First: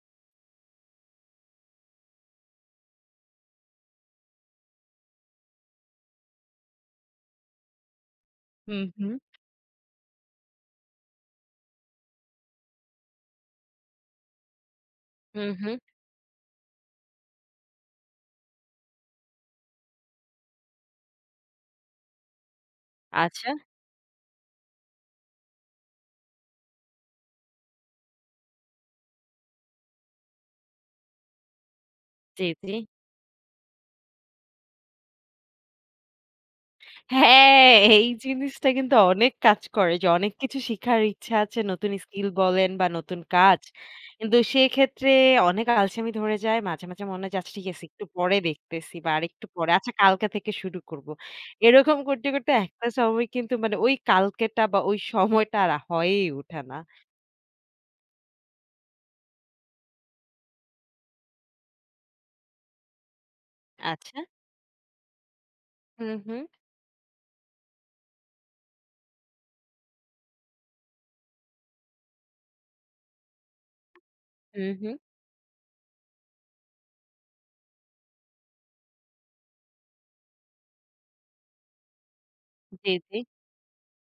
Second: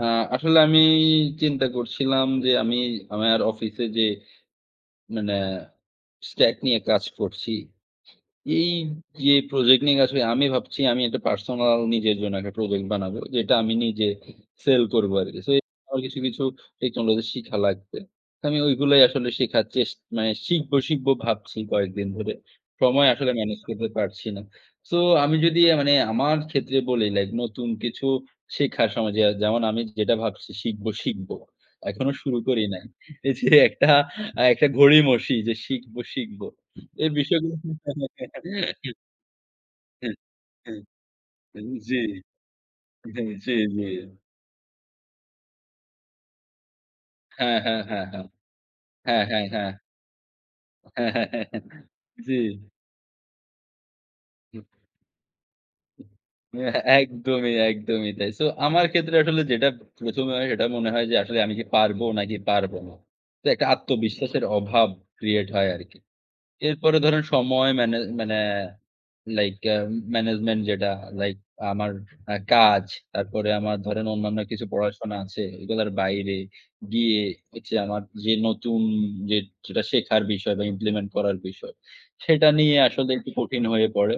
আ আসলে আমি চিন্তা করছিলাম যে, আমি আমার অফিসে যে, মানে stack নিয়ে কাজ করছি। হু, হুম। এইযে প্রজেক্ট নিয়ে কাজ করি আমি ভাবছি আমি একটা পার্সোনাল নিজের জন্য একটা প্রজেক্ট বানাবো। যেটা আমি নিজে সেল করবো আরকি। হু, সো এ হুম। আমার কিছু, কিছু, টেকনোলজি শিখা লাগবে। তো আমি ঐগুলোই আসলে শিখার চেষ মানে শিখবো শিখবো ভাবছি কয়েকদিন ধরে। সময় আসলে আচ্ছা। ম্যানেজ করতে পারছি না। সো আমি যদি মানে আমার ক্ষেত্রে বলি লাইক নতুন কিছু শেখার সময় যে যেমন আমি যেটা ভাবছি শিখব শিখব। এখনো শুরু জি, করি জি। নাই। এইযে একটা আ একটা গড়িমসি যে, শিখব, শিখব। এই বিষয়গুলো হ্যাঁ, এই জিনিসটা কিন্তু অনেক কাজ করে। যে, হ্যাঁ, অনেক কিছু হ্যাঁ, শিখার ইচ্ছা আ আছে। নতুন জ্বি, স্কিল বলেন বা নতুন হ্যাঁ, জ্বী, কাজ। জ্বী। কিন্তু সেক্ষেত্রে অনেক আলসামি ধরে যায়। মাঝে, মাঝে, মনে হয় আচ্ছা হ্যাঁ, ঠিক হ্যাঁ, আছে। হ্যাঁ, একটু হ্যাঁ, পরে দেখতেছি বা হ্যাঁ, হ্যাঁ, আরেকটু হ্যাঁ। পরে। আচ্ছা কালকে থেকে শুরু হ্যাঁ, করবো। হ্যাঁ, হ্যাঁ, এরকম করতে, জি। করতে একটা সময় কিন্তু মানে ওই কালকেটা হুম। বা ওই সময়টা আর হুম। হয়েই এ উঠে না। একদমই, একদমই, তাই। সো আমার ক্ষেত্রে আসলে যেটা ১ম এ হয় সেটা মনে হয় যে, আসলে আমি কি পারবো নাকি পারবো না। তো একটা আচ্ছা। আত্মবিশ্বাসের অভাব create হয় আরকি। হু, হুম। এরপরে ধরেন সময় মানে মানে, লাইক এ্যা management যেটা লাইক আমার আ কাজ। তারপরে আমার ধরেন অন্যান্য কিছু হুম, হুম। পড়াশোনা আছে। এগুলোর বাইরে গিয়ে হচ্ছে ঐযে আমার যে, নতুন যে যেটা শেখার বিষয় বা, implement করার বিষয়, সেটা নিয়ে জি, আসলে জি। একটু কঠিন হয়ে পড়ে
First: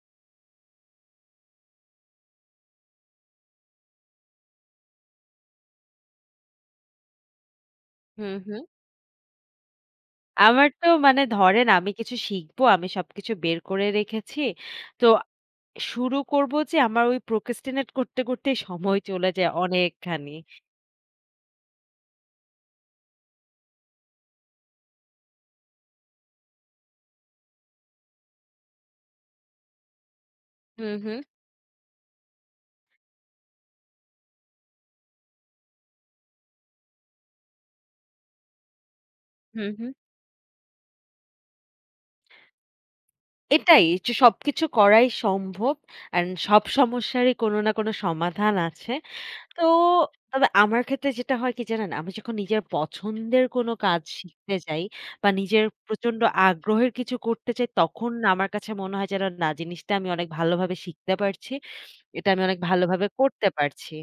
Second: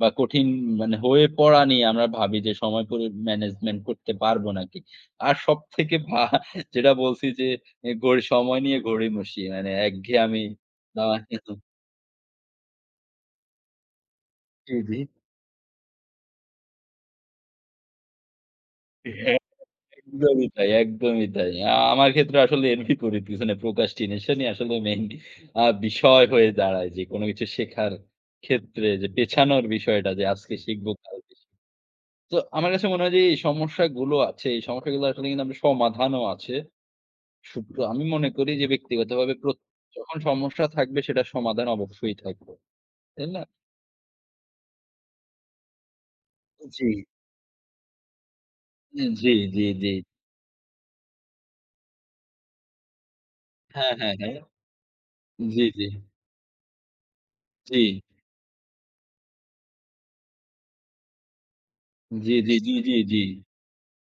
বা, কঠিন মানে হয়ে পড়া নিয়ে আমরা ভাবি যে, সময় করে management করতে পারব নাকি। আর সবথেকে ভা যেটা বলছি যে, এ গই হু, হুম। সময় নিয়ে গড়িমসি মানে একঘেয়েমী আমার তো মানে [unintelligible] ধরেন আমি কিছু শিখব আমি সবকিছু বের করে রেখেছি। জি, জি। তো শুরু করবো যে, আমার ওই procrastinate করতে, করতে সময় চলে হ্যাঁ। যায় অনেকখানি। একদমই তাই একদমই তাই। আ আমার ক্ষেত্রে আসলে [unintelligible] করি পিছনে procrastination আসলে মেইন আ বিষয় হয়ে দাঁড়ায় যে, কোন কিছু শেখার ক্ষেত্রে যে, পেছানোর বিষয়টা, যে, আজকে হু, শিখবো হুম। কালকে শিখ তো আমার কাছে মনে হয় যে, এই সমস্যাগুলো আছে, এই সমস্যাগুলো আসলে কিন্তু আমরা কিন্তু সমাধানও আছে। শুভ্র আমি মনে করি যে, ব্যক্তিগতভাবে প্র হু, হুম। যখন সমস্যা থাকবে সেটা সমাধান অবশ্যই থাকবে। তাই না? এটাই অচ সবকিছু করাই সম্ভব। অ্যান্ড সব জ্বী। সমস্যারই কোন না কোন সমাধান আছে। ই জ্বী, তো জ্বী, জ্বী। তবে আমার ক্ষেত্রে যেটা হয় কি জানেন? আমি যখন নিজের পছন্দের কোন হ্যাঁ, কাজ হ্যাঁ, হ্যাঁ, শিখতে যাই বা নিজের জ্বী, জ্বী। প্রচণ্ড আগ্রহের কিছু করতে চাই, জি। তখন আমার কাছে মনে হয় যেন না জিনিসটা আমি অনেক ভালোভাবে শিখতে পারছি। এটা জ্বী, আমি জ্বী, অনেক জ্বী, জ্বী, ভালোভাবে জ্বী। করতে পারছি।